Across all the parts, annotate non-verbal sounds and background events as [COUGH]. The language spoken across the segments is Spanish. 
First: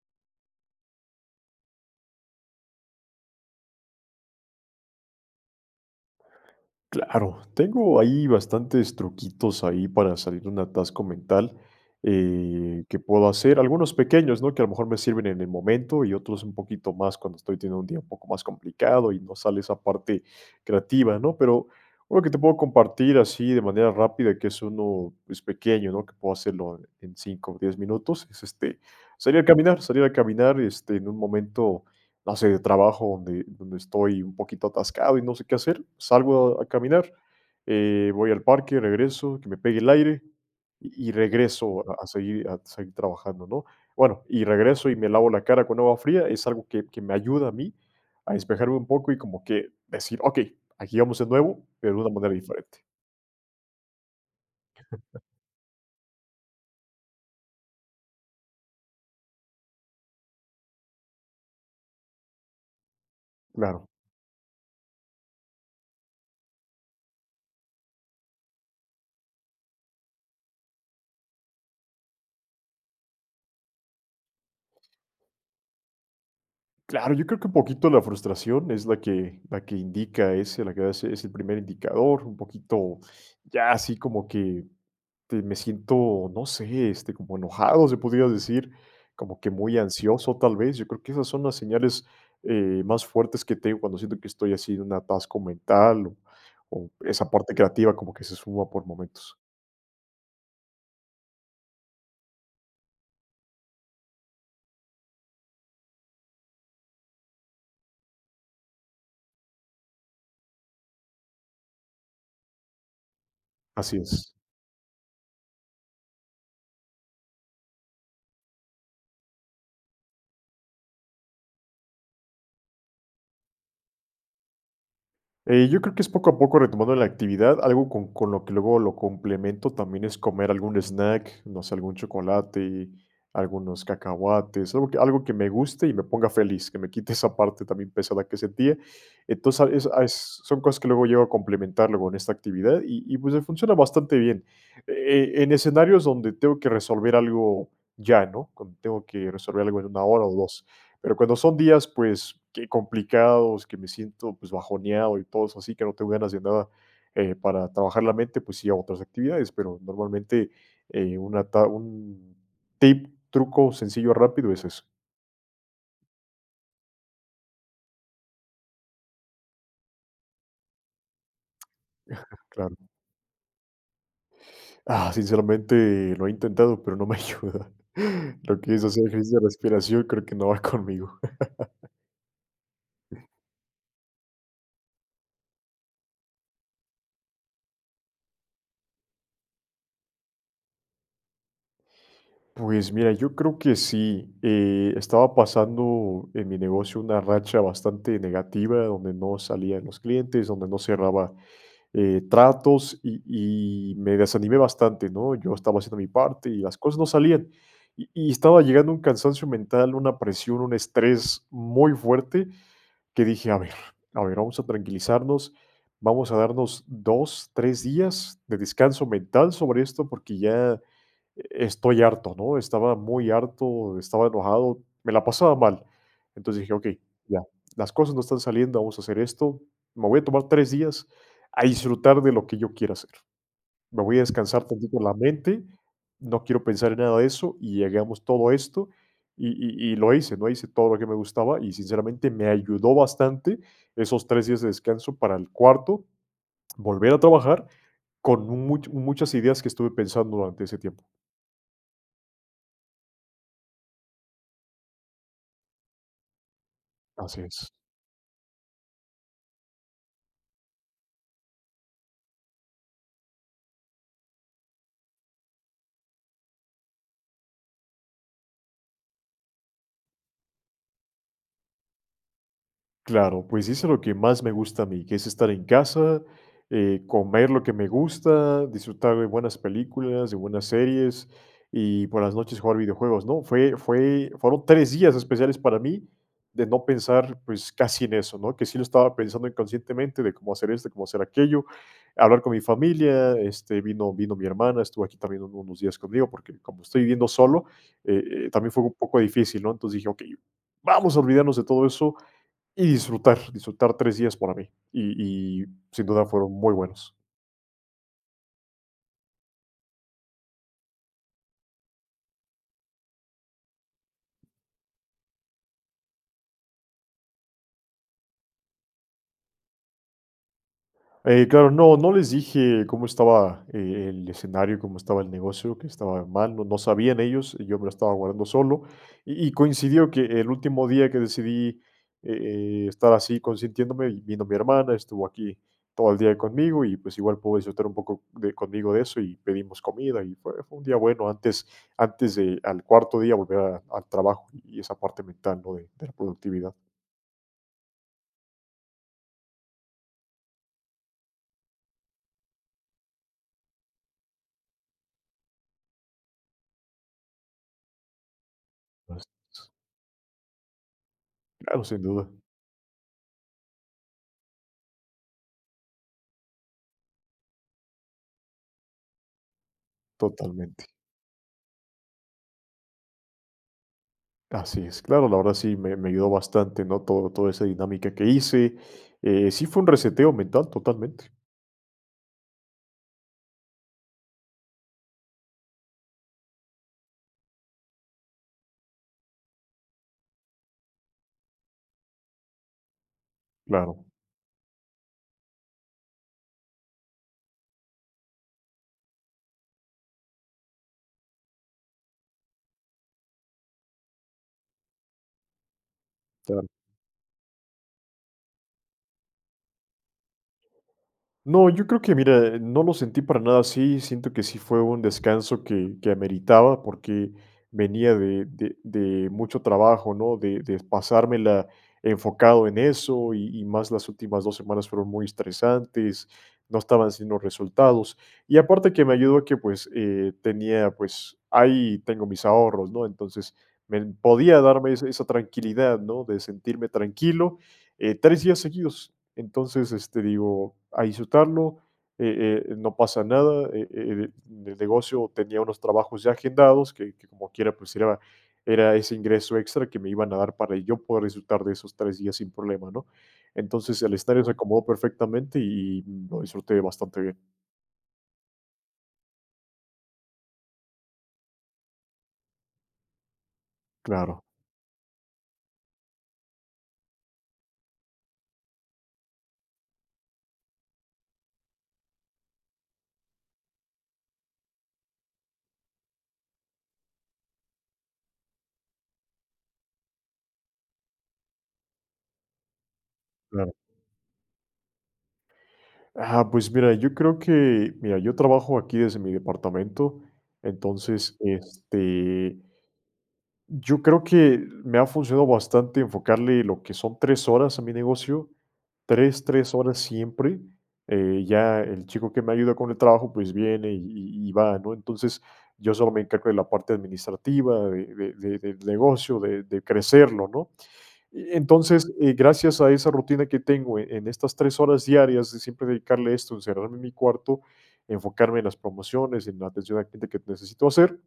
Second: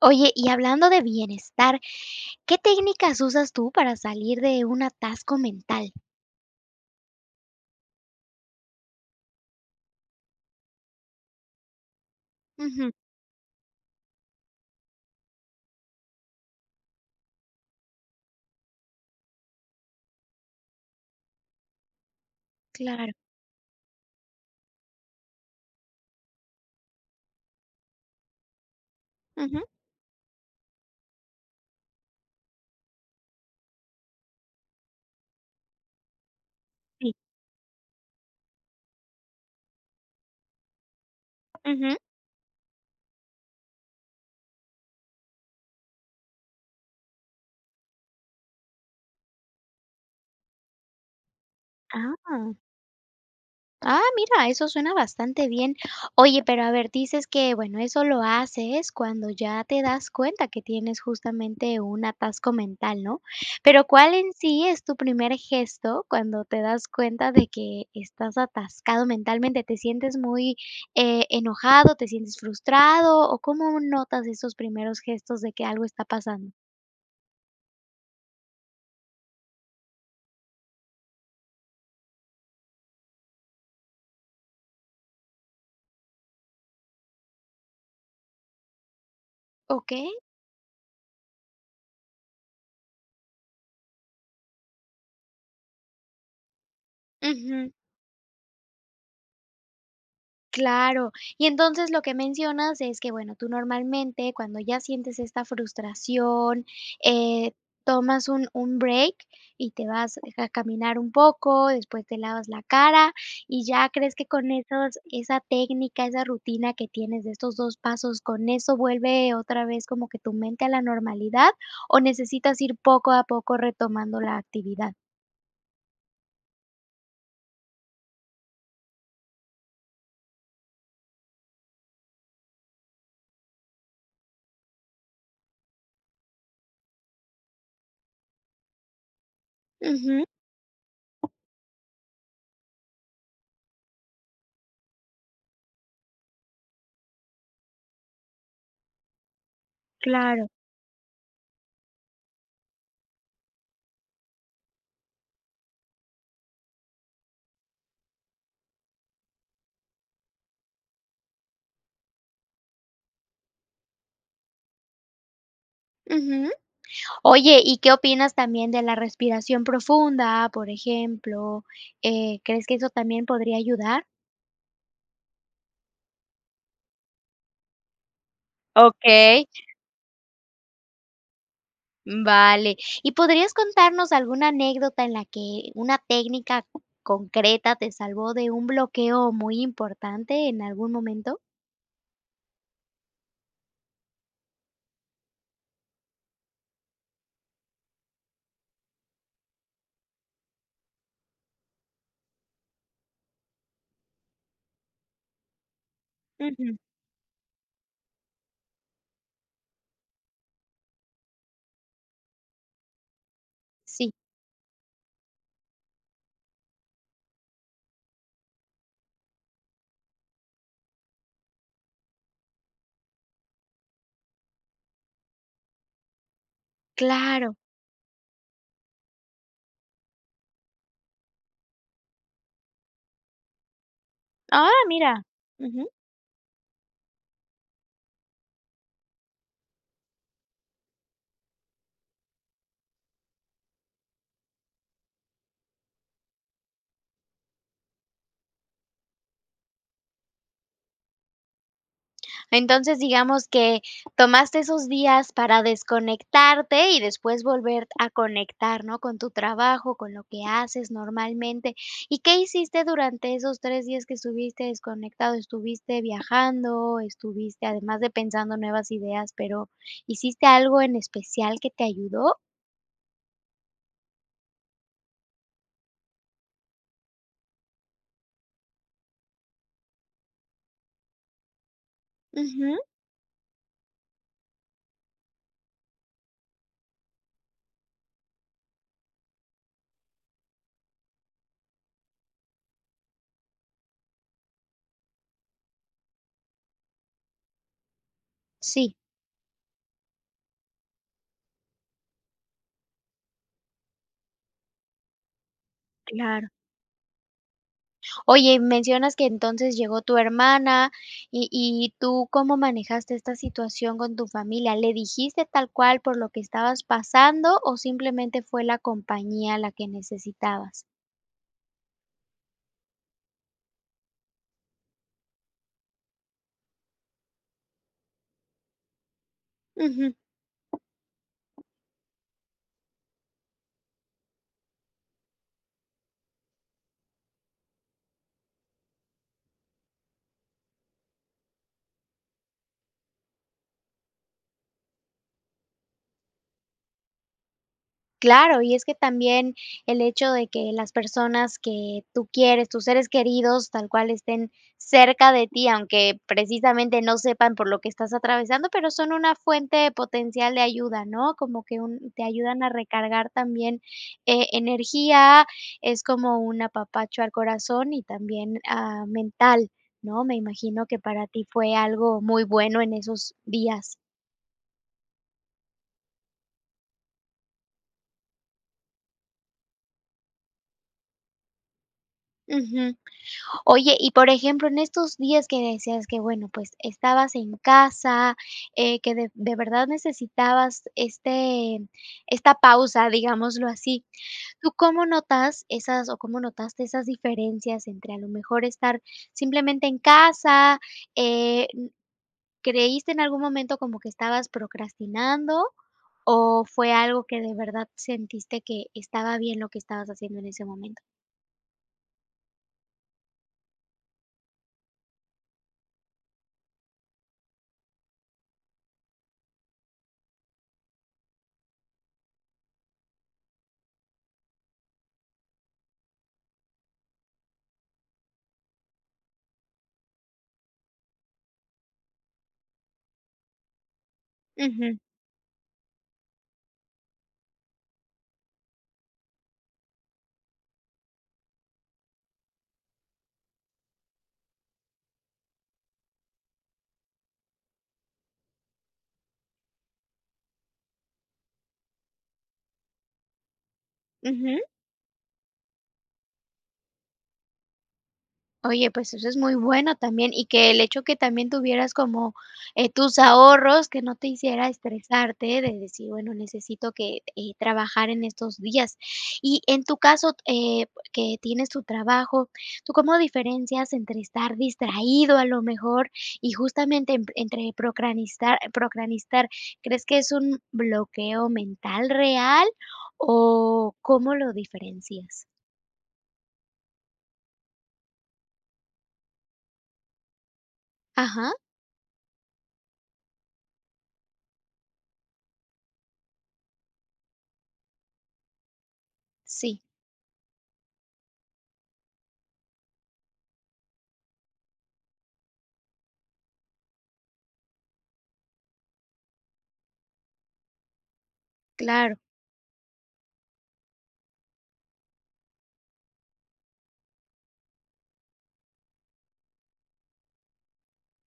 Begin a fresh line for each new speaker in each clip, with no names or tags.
Oye, y hablando de bienestar, ¿qué técnicas usas tú para salir de un atasco mental?
Claro, tengo ahí bastantes truquitos, ahí para salir de un atasco mental, eh,
Ujú.
que puedo hacer, algunos pequeños, ¿no? Que a lo mejor me sirven en el momento, y otros un poquito más cuando estoy teniendo un día un poco más complicado y no sale esa parte creativa, ¿no? Pero, algo que te puedo
Claro.
compartir así de manera rápida, que es uno, es pequeño ¿no? Que puedo hacerlo en 5 o 10 minutos, es este, salir a
Ujú.
caminar, salir a caminar, este, en un momento base de trabajo donde donde estoy un poquito atascado y no sé, qué hacer, salgo a
Sí.
caminar, eh, voy al parque, regreso, que me pegue el aire y regreso
Ujú.
a seguir a seguir trabajando, ¿no? Bueno y regreso, y me lavo la cara con agua fría, es algo que que me ayuda a mí a despejarme un poco y como que decir, okey, aquí vamos de nuevo, pero de una manera
Ah.
diferente.
Ah, mira, eso suena bastante bien. Oye, pero a ver dices que, bueno, eso lo haces cuando ya te das cuenta que tienes justamente un atasco mental, ¿no? Pero,
Claro.
¿cuál en sí es tu primer gesto cuando te das cuenta de que estás atascado mentalmente, te sientes muy, eh, enojado, te sientes frustrado? O, ¿cómo notas esos primeros gestos de que algo está pasando?
Claro, yo creo que poquito la frustración, es la que la que indica ese, la que va a ser es el primer indicador, un poquito, ya así como que, te me siento, no sé, este, como enojado se podría decir, como que muy
Okey.
ansioso tal vez. Yo creo, que esas son las señales, eh, más fuertes que te digo cuando siento que estoy así de un atasco mental, o o esa parte
Ujú.
creativa como que se esfuma por momentos.
Claro, y entonces, lo que mencionas es que, bueno, tú normalmente, cuando ya sientes esta frustración, eh, tomas un un break y te vas a caminar un poco, después te lavas la cara, y ya
Así
crees que
es.
con esos esa técnica, esa rutina que tienes de estos 2, pasos, con eso vuelve otra vez, como que tu mente a la normalidad, o necesitas ir poco a poco retomando la actividad?
Eh, yo creo que es poco a poco retomando la actividad, algo con con lo que luego lo complemento, también, es comer algún snack, no sé, algún chocolate, algunos cacahuates, algo que algo que me guste y me ponga feliz, que me quite esa parte [CHUCKLES] también, pesada que sentía. Entonces, a eso
Ujú.
eso son cosas que luego llego a complementar luego en esta actividad y y, pues, me funciona bastante bien. Eh, en escenarios donde tengo que resolver algo ya, ¿no? Cuando tengo que resolver algo en 1, hora o
Claro.
2, pero, cuando son días, pues, que complicados, que me siento, pues, bajoneado y todo eso así, que no tengo ganas de nada, eh, para trabajar la mente, pues, sí hago otras actividades. Pero, normalmente, eh, una ta un tip, truco sencillo rápido es eso.
Ujú. Oye, ¿y qué opinas también, de la respiración profunda, por ejemplo? Eh,
[CHUCKLES]
¿crees que
Claro.
eso también podría ayudar?
Ah, sinceramente lo he intentado, pero, no me ayuda. [CHUCKLES] Lo que es hacer ejercicios
Okey.
de respiración, creo que no va conmigo.
Mm, vale, ¿y podrías contarnos alguna anécdota en la que una técnica concreta te salvó de un bloqueo muy importante en algún momento?
Pues, mira, yo creo que sí. Eh, estaba pasando en mi negocio una racha bastante negativa, donde no salían los clientes, donde no cerraba, eh, tratos, y y me desanimé bastante, ¿no? Yo estaba haciendo mi parte y
Ujú.
las cosas no salían. Y y estaba llegando a un cansancio mental, una presión, un estrés muy fuerte, que dije: "A ver,
Sí.
a ver, vamos a tranquilizarnos, vamos a darnos 2, 3 días de descanso mental sobre esto, porque, ya, eh, estoy harto", ¿no? Estaba muy harto, estaba enojado, me la pasaba mal. Entonces, dije: "Okey, ya,
Claro.
las cosas no están saliendo, vamos a hacer esto. Me voy a tomar 3, días a disfrutar de lo que yo quiera hacer. Me voy a descansar
¡Ah,
tantito en la
mira!
mente,
Ujú.
no quiero pensar en nada de eso, y hagamos todo esto", y y y lo hice, ¿no? Hice todo lo que me gustaba, y sinceramente me ayudó bastante esos 3, días de descanso para el cuarto, volver a trabajar con un much muchas ideas, que estuve pensando durante ese tiempo.
Entonces, digamos que tomaste esos días para desconectarte y
Así
después
es.
volver a conectar, ¿no? Con tu trabajo, con lo que haces normalmente, ¿y qué hiciste durante esos 3, días que estuviste desconectado? ¿Estuviste viajando, estuviste además de pensando nuevas ideas, pero, hiciste algo en especial que te ayudó?
Claro, pues, hice lo que más me gusta a mí, que es estar en casa, eh, comer lo que me gusta, disfrutar de buenas películas, de buenas series, y por las noches jugar
Ujú.
videojuegos, ¿no? Fue fue fueron 3, días especiales para mí, de no pensar, pues, casi en eso, ¿no? Que sí lo estaba pensando inconscientemente, de cómo hacer esto, de cómo hacer aquello, hablar con mi familia. Este, vino vino mi hermana, estuvo aquí también uno, unos días conmigo, porque, como estoy viviendo solo, eh eh, también, fue u un
Sí.
poco difícil, ¿no? Entonces dije: "Okey, vamos a olvidarnos de todo eso y disfrutar disfrutar 3, días para mí". Y y sin duda
Claro.
fueron muy buenos.
Oye, mencionas que entonces llegó tu hermana y y tú, ¿cómo manejaste esta situación con tu familia? ¿Le dijiste tal cual por lo que estabas pasando, o simplemente fue la compañía la que necesitabas?
Eh, claro, no no les dije cómo estaba, eh, el escenario, cómo estaba el negocio, qué estaba mal, no no sabían ellos, y yo me lo estaba guardando solo, y y coincidió
Ujú.
que el último día que decidí, eh eh, estar así consintiéndome, vino mi hermana, estuvo aquí todo el día conmigo, y pues, igual pudo disfrutar un poco de conmigo de eso, y pedimos comida, y fue fue un día bueno, antes antes de al cuarto día volver a al trabajo y esa parte mental, ¿no? De de la productividad.
Claro, y es que también el hecho de que las personas que tú quieres, tus seres queridos, tal cual, estén cerca de ti, aunque precisamente, no sepan por lo que estás atravesando, pero, son una
[UNINTELLIGIBLE]
fuente potencial de ayuda, ¿no?, como que
Claro, sin
un te
duda.
ayudan a recargar también, e energía, es como un apapacho al corazón y también, ah, mental, ¿no?, me
Totalmente.
imagino que para ti fue algo muy bueno en esos días.
Así es, claro, la verdad sí me me ayudó bastante, ¿no?, todo toda esa dinámica que hice. Eh, sí fue un reseteo mental totalmente.
Ujú. Oye, y por ejemplo, en estos días que decías que, bueno, pues, estabas en casa, eh, que de de verdad necesitabas este esta pausa, digámoslo así,
Claro.
¿tú cómo notas esas, o cómo notaste esas diferencias entre, a lo mejor, estar simplemente en casa?, eh, n, ¿creíste en algún momento como que estabas procrastinando, o
Claro.
fue algo que de verdad, sentiste que estaba bien lo que estabas haciendo en ese momento?
No, yo creo que, mira, no lo sentí para nada así, siento que sí fue un descanso que que ameritaba porque venía de de de mucho trabajo, ¿no?, de de pasármela enfocado en eso y y más las últimas 2 semanas fueron muy estresantes, no estaba haciendo resultados. Y aparte que me ayudó a que, pues, eh, tenía, pues, ahí tengo mis ahorros, ¿no?, entonces, me podía darme
Ujú.
esa esa tranquilidad, ¿no?, de sentirme tranquilo, eh, 3 días seguidos. Entonces, este, digo: "A disfrutarlo, eh eh, no pasa nada". Eh eh, el el negocio tenía unos trabajos ya agendados, que que como quiera, pues, era era ese ingreso extra, que me iban a dar para yo poder disfrutar de esos 3 días sin problema, ¿no?, entonces, el estar en
Ujú.
reacomodo perfectamente, y y lo disfruté bastante bien.
Oye, pues, eso es muy bueno también, y que el hecho que también tuvieras como, eh, tus ahorros, que no te
Claro.
hiciera estresarte, de decir: "Bueno necesito que, eh, trabajar en estos días", ¿y en tu caso, eh, que tienes tu trabajo, tú cómo diferencias entre estar distraído a lo mejor? Y justamente en entre procastinar, ¿crees que es un bloqueo mental real,
Claro.
o cómo lo diferencias?
Ah, pues mira, yo creo que, mira, yo trabajo aquí desde mi departamento, entonces
Ajá.
este yo creo que, me ha funcionado bastante enfocarle lo que son 3, horas a mi negocio, 3, 3,
Sí.
horas siempre, eh, ya el chico que me ayuda con el trabajo, pues, viene y y y va ¿no? Entonces, yo solo me encargo de la parte administrativa, de de del negocio, de de crecerlo ¿no? Eh, entonces
Claro.
y gracias a esa rutina que tengo, eh, en estas 3, horas diarias, de siempre dedicarle esto, encerrarme en mi cuarto, enfocarme en las promociones, en la atención a la gente que necesito hacer.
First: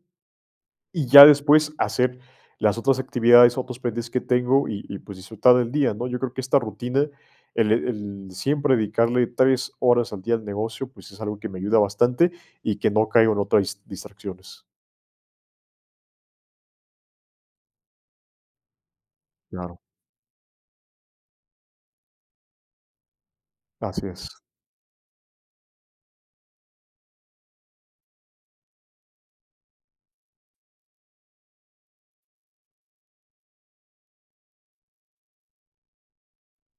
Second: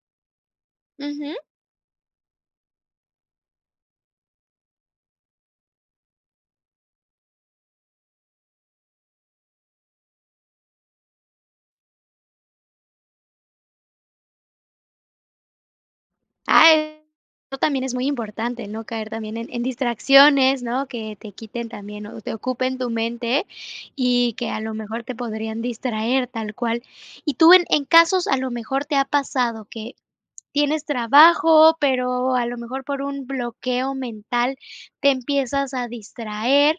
Y ya
Ujú.
después hacer las otras actividades, otros pendientes que tengo, y y, pues, disfrutar del día, ¿no? Yo creo que esta rutina, el el siempre dedicarle 3, horas al día al negocio, pues, es algo que me ayuda bastante y que no caigo en otras dis distracciones.
Ah, eso también es muy importante, no caer también en en
Claro.
distracciones, ¿no?, que te quiten también, o te ocupen tu mente
Así es.
y que a lo mejor te podrían distraer tal cual. Y tú, en en casos a lo mejor te ha pasado que tienes trabajo, pero, a lo mejor por un bloqueo mental te empiezas a distraer,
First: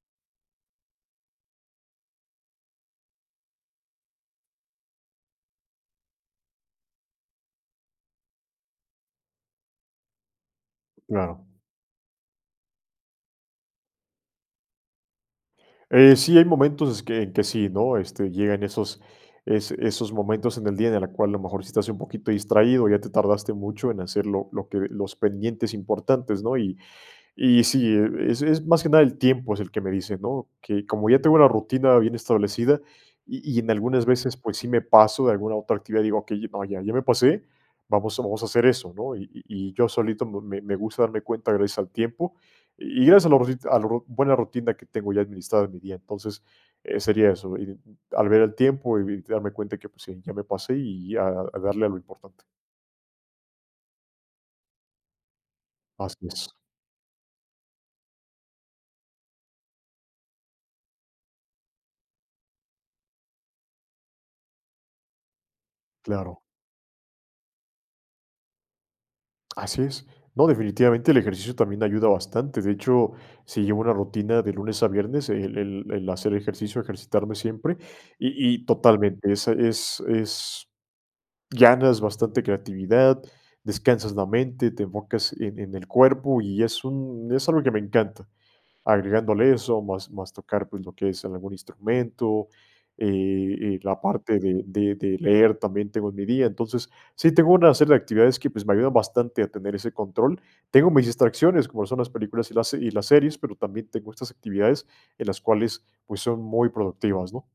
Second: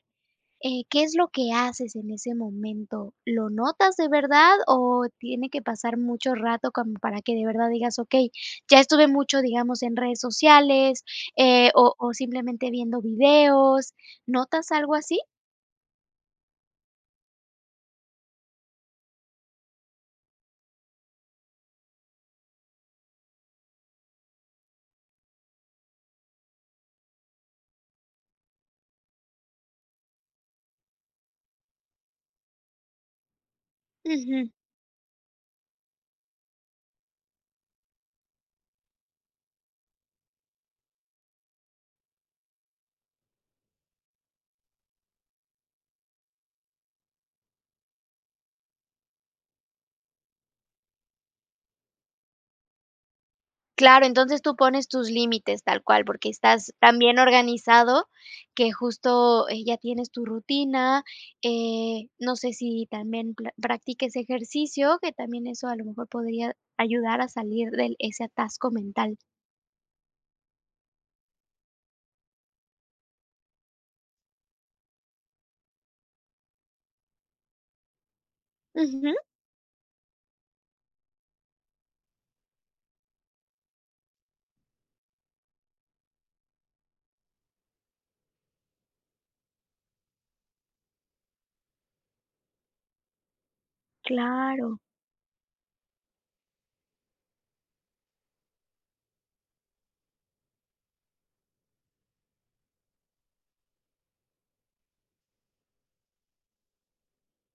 eh, ¿qué es lo que haces en ese momento? ¿Lo notas de verdad? O tiene que pasar mucho rato como para que de verdad digas: "Okey, ya estuve mucho digamos, en redes sociales,
Claro.
eh, o o simplemente viendo videos", ¿notas algo así?
Eh sí, hay momentos es que en que sí, ¿no?, este, llegan esos es esos momentos en el día de la cual, a lo mejor, si estás un poquito distraído, o ya te tardaste mucho en hacer lo lo que los pendientes importantes, ¿no?, y y sí, eh, es es más que nada el tiempo, es el que me dice, ¿no?, que como ya tengo una rutina bien establecida, y y en algunas veces,
Ujú.
pues, sí me paso de alguna otra actividad, digo: "Okey, ah, ya ya me pasé, vamos vamos a hacer eso, ¿no?". Y y yo solito me me gusta darme cuenta gracias al tiempo. Y gracias a los rosit a lo ro buena rutina que tengo ya administrada en mi día. Entonces, eh, sería eso, y y al ver el tiempo y darme cuenta que pues, sí, ya me pasé y y a darle a lo importante.
Claro, entonces, tú pones tus límites tal cual,
Así
porque,
es.
estás tan bien organizado, que justo, eh, ya tienes tu rutina, eh, no sé, si también pla practiques ejercicio, que también eso a lo mejor
Claro.
podría ayudar a salir del ese atasco mental.
Así es. No, definitivamente, el ejercicio también ayuda bastante, de hecho, sí llevo una rutina de lunes a viernes, el el el hacer ejercicio, ejercitarme siempre, y y
Ujú.
totalmente, esa es es ganas bastante creatividad, descansas la mente, te enfocas en en el cuerpo, y es un es algo que me encanta, agregándole eso, más más tocar, pues, lo que es algún instrumento, eh eh, la parte de
Claro.
de de leer también tengo en mi día. Entonces, sí tengo una serie de actividades que, pues, me ayudan bastante a tener ese control. Tengo mis distracciones, como son las películas y las se y las series, pero, también tengo estas actividades en las cuales, pues, son muy productivas, ¿no?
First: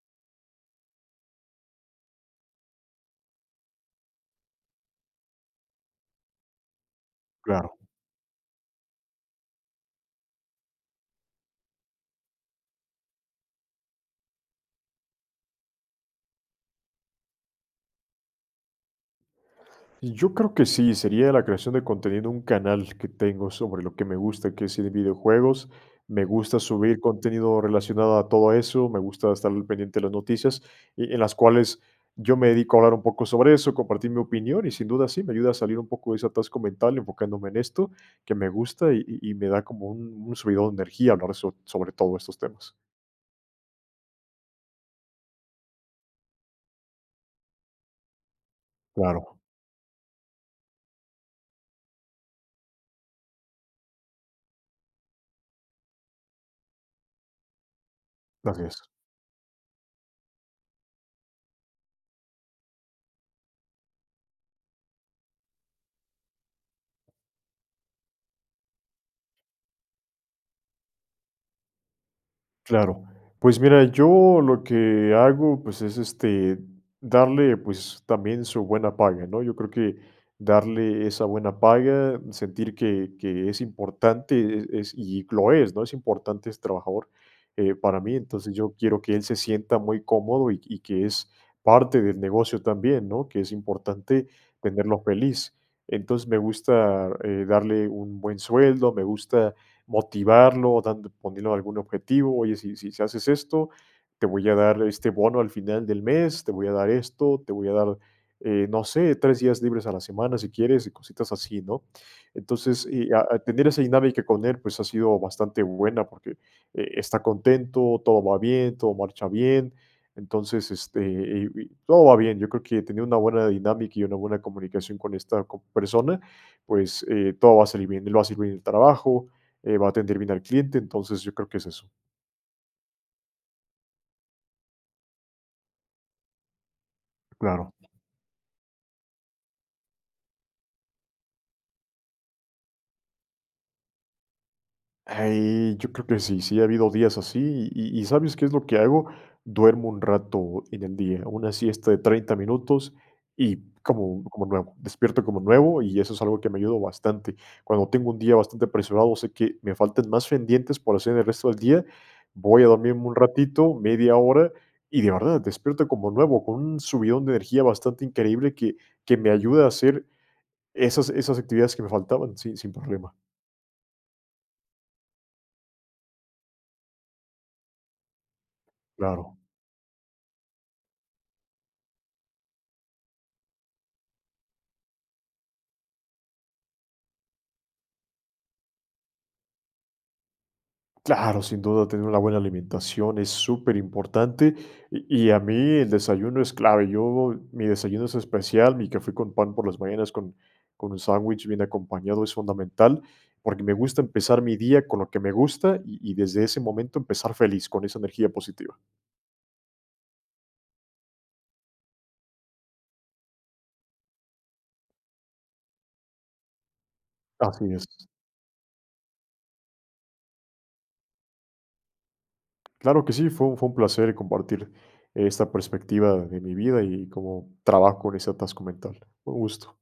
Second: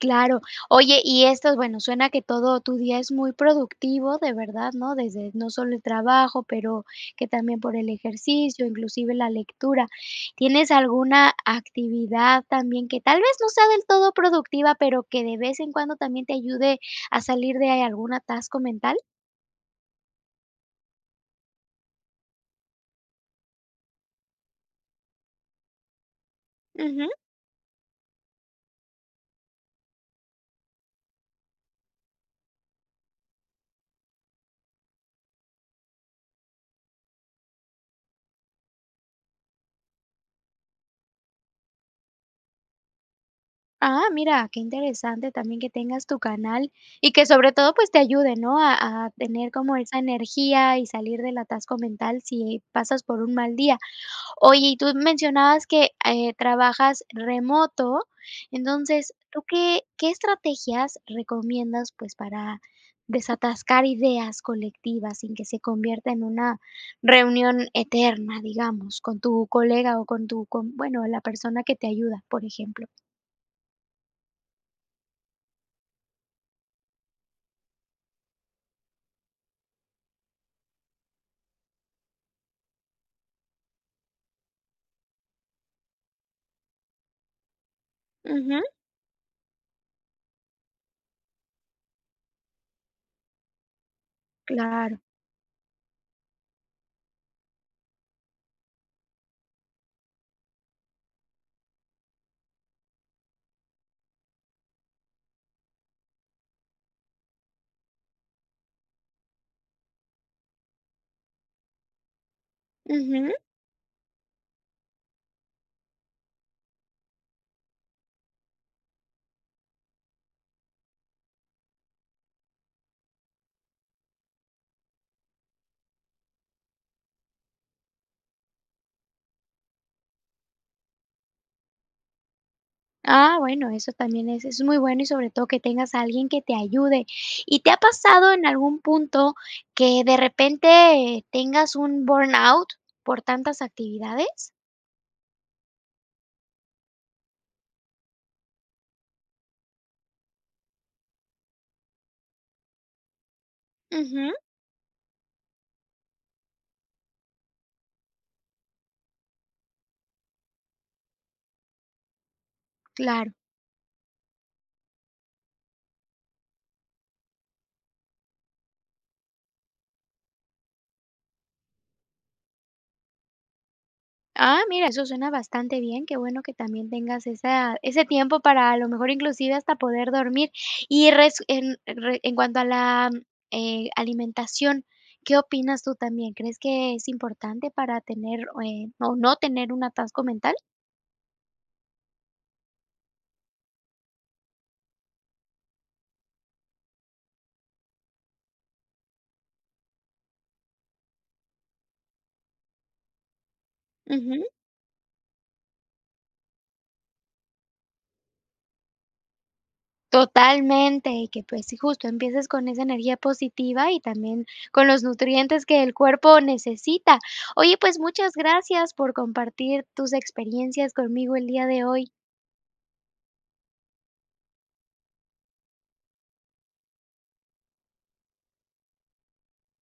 Claro. Oye, y esto, bueno, suena que todo tu día es muy productivo, de verdad, ¿no? Desde, no solo el trabajo, pero, que también por
Claro.
el ejercicio, inclusive la lectura, ¿tienes alguna actividad también que tal vez, no sea del todo productiva, pero, que de vez en cuando también te ayude a salir de algún atasco mental?
Y yo creo que sí, sería la creación de contenido un canal que tengo sobre lo que me gusta, que es de videojuegos, me gusta subir
Ujú.
contenido relacionado a todo eso, me gusta estar al pendiente de las noticias, y en las cuales yo me dedico a hablar un poco sobre eso, compartir mi opinión, y sin duda sí me ayuda a salir un poco de ese atasco mental, enfocándome en esto, que me gusta, y y y me da como un un subidón de energía hablar so sobre todo estos temas.
Ah, mira, qué interesante también que tengas tu canal, y que sobre todo, pues, te ayude, ¿no? A a
Claro.
tener como esa energía y salir del atasco mental, si pasas por un mal día. Oye, y tú mencionabas que, eh, trabajas remoto,
Así es.
entonces, ¿tú qué qué estrategias recomiendas, pues, para desatascar ideas colectivas, sin que se convierta en una reunión eterna, digamos, con tu colega o con tu con, bueno, la persona que te ayuda, por ejemplo?
Claro. Pues mira, yo lo que hago, pues, es este darle pues, también su buena paga, ¿no? Yo creo que darle esa buena paga, sentir que que es importante, e es y lo es, ¿no? Es importante, ese trabajador, eh, para mí. Entonces,
Ujú.
yo quiero que él se sienta muy cómodo y y que es parte del negocio también, ¿no? Que es importante
Claro.
tenerlo feliz. Entonces, me gusta, eh, darle, un buen sueldo, me gusta motivarlo, dando poniendo algún objetivo, oye, si si haces esto, te voy a dar este bono al final del mes, te voy a dar esto, te voy a dar, eh, no sé, 3 días libres a la semana, si quieres, y cositas así, ¿no? Entonces, y, a
Ujú.
a tener esa dinámica con él, pues ha sido bastante buena, porque, eh, está contento, todo va bien, todo marcha bien. Entonces, este, eh, y todo va bien. Yo creo que tener una buena dinámica y una buena comunicación con esta, co persona, pues, eh, todo va a salir bien, él va a hacer bien el trabajo, eh, va a atender bien al cliente, entonces, yo creo que es eso.
Ah, bueno, eso también es es muy bueno y sobre todo que tengas a alguien que te ayude. ¿Y te
Claro.
ha pasado en algún punto que de repente tengas un burnout por tantas actividades?
Ahí, yo creo que sí, sí ha habido días así y y ¿sabes qué es lo que hago? Duermo un rato en el día, hago una siesta de 30 minutos, y como
Ujú.
como nuevo, despierto como nuevo, y eso es algo que me ha ayudado bastante. Cuando tengo un día bastante apresurado, sé que me faltan más pendientes por hacer el resto del día, voy a dormirme un
Claro.
ratito, media hora, y de verdad, despierto como nuevo, con un subidón de energía bastante increíble que que me ayuda a hacer esas esas actividades que me faltaban, sin sin problema.
Ah, mira, eso suena bastante bien, qué bueno que también tengas esa ese tiempo para, a lo mejor,
Claro.
inclusive hasta poder dormir. Y resu en re en cuanto a la, eh, alimentación, ¿qué opinas tú también? ¿Crees que es importante para tener, o eh, o no tener un atasco mental?
Claro, sin duda tener una buena alimentación es superimportante, y y a mí el desayuno es clave. Yo, mi desayuno es especial, mi café con pan por las mañanas con con un sándwich bien acompañado, es fundamental, porque me gusta empezar
Ujú.
mi día con lo que me gusta -y y desde ese momento empezar feliz con esa energía positiva.
Totalmente, y que, pues, sí, justo empieces con esa energía positiva y también con los nutrientes que el cuerpo necesita.
Así
Oye, pues
es.
muchas gracias por compartir tus experiencias conmigo el día de hoy.
Claro que sí, fue un fue un placer compartir esta perspectiva de mi vida y cómo trabajo con ese atasco mental. Un gusto.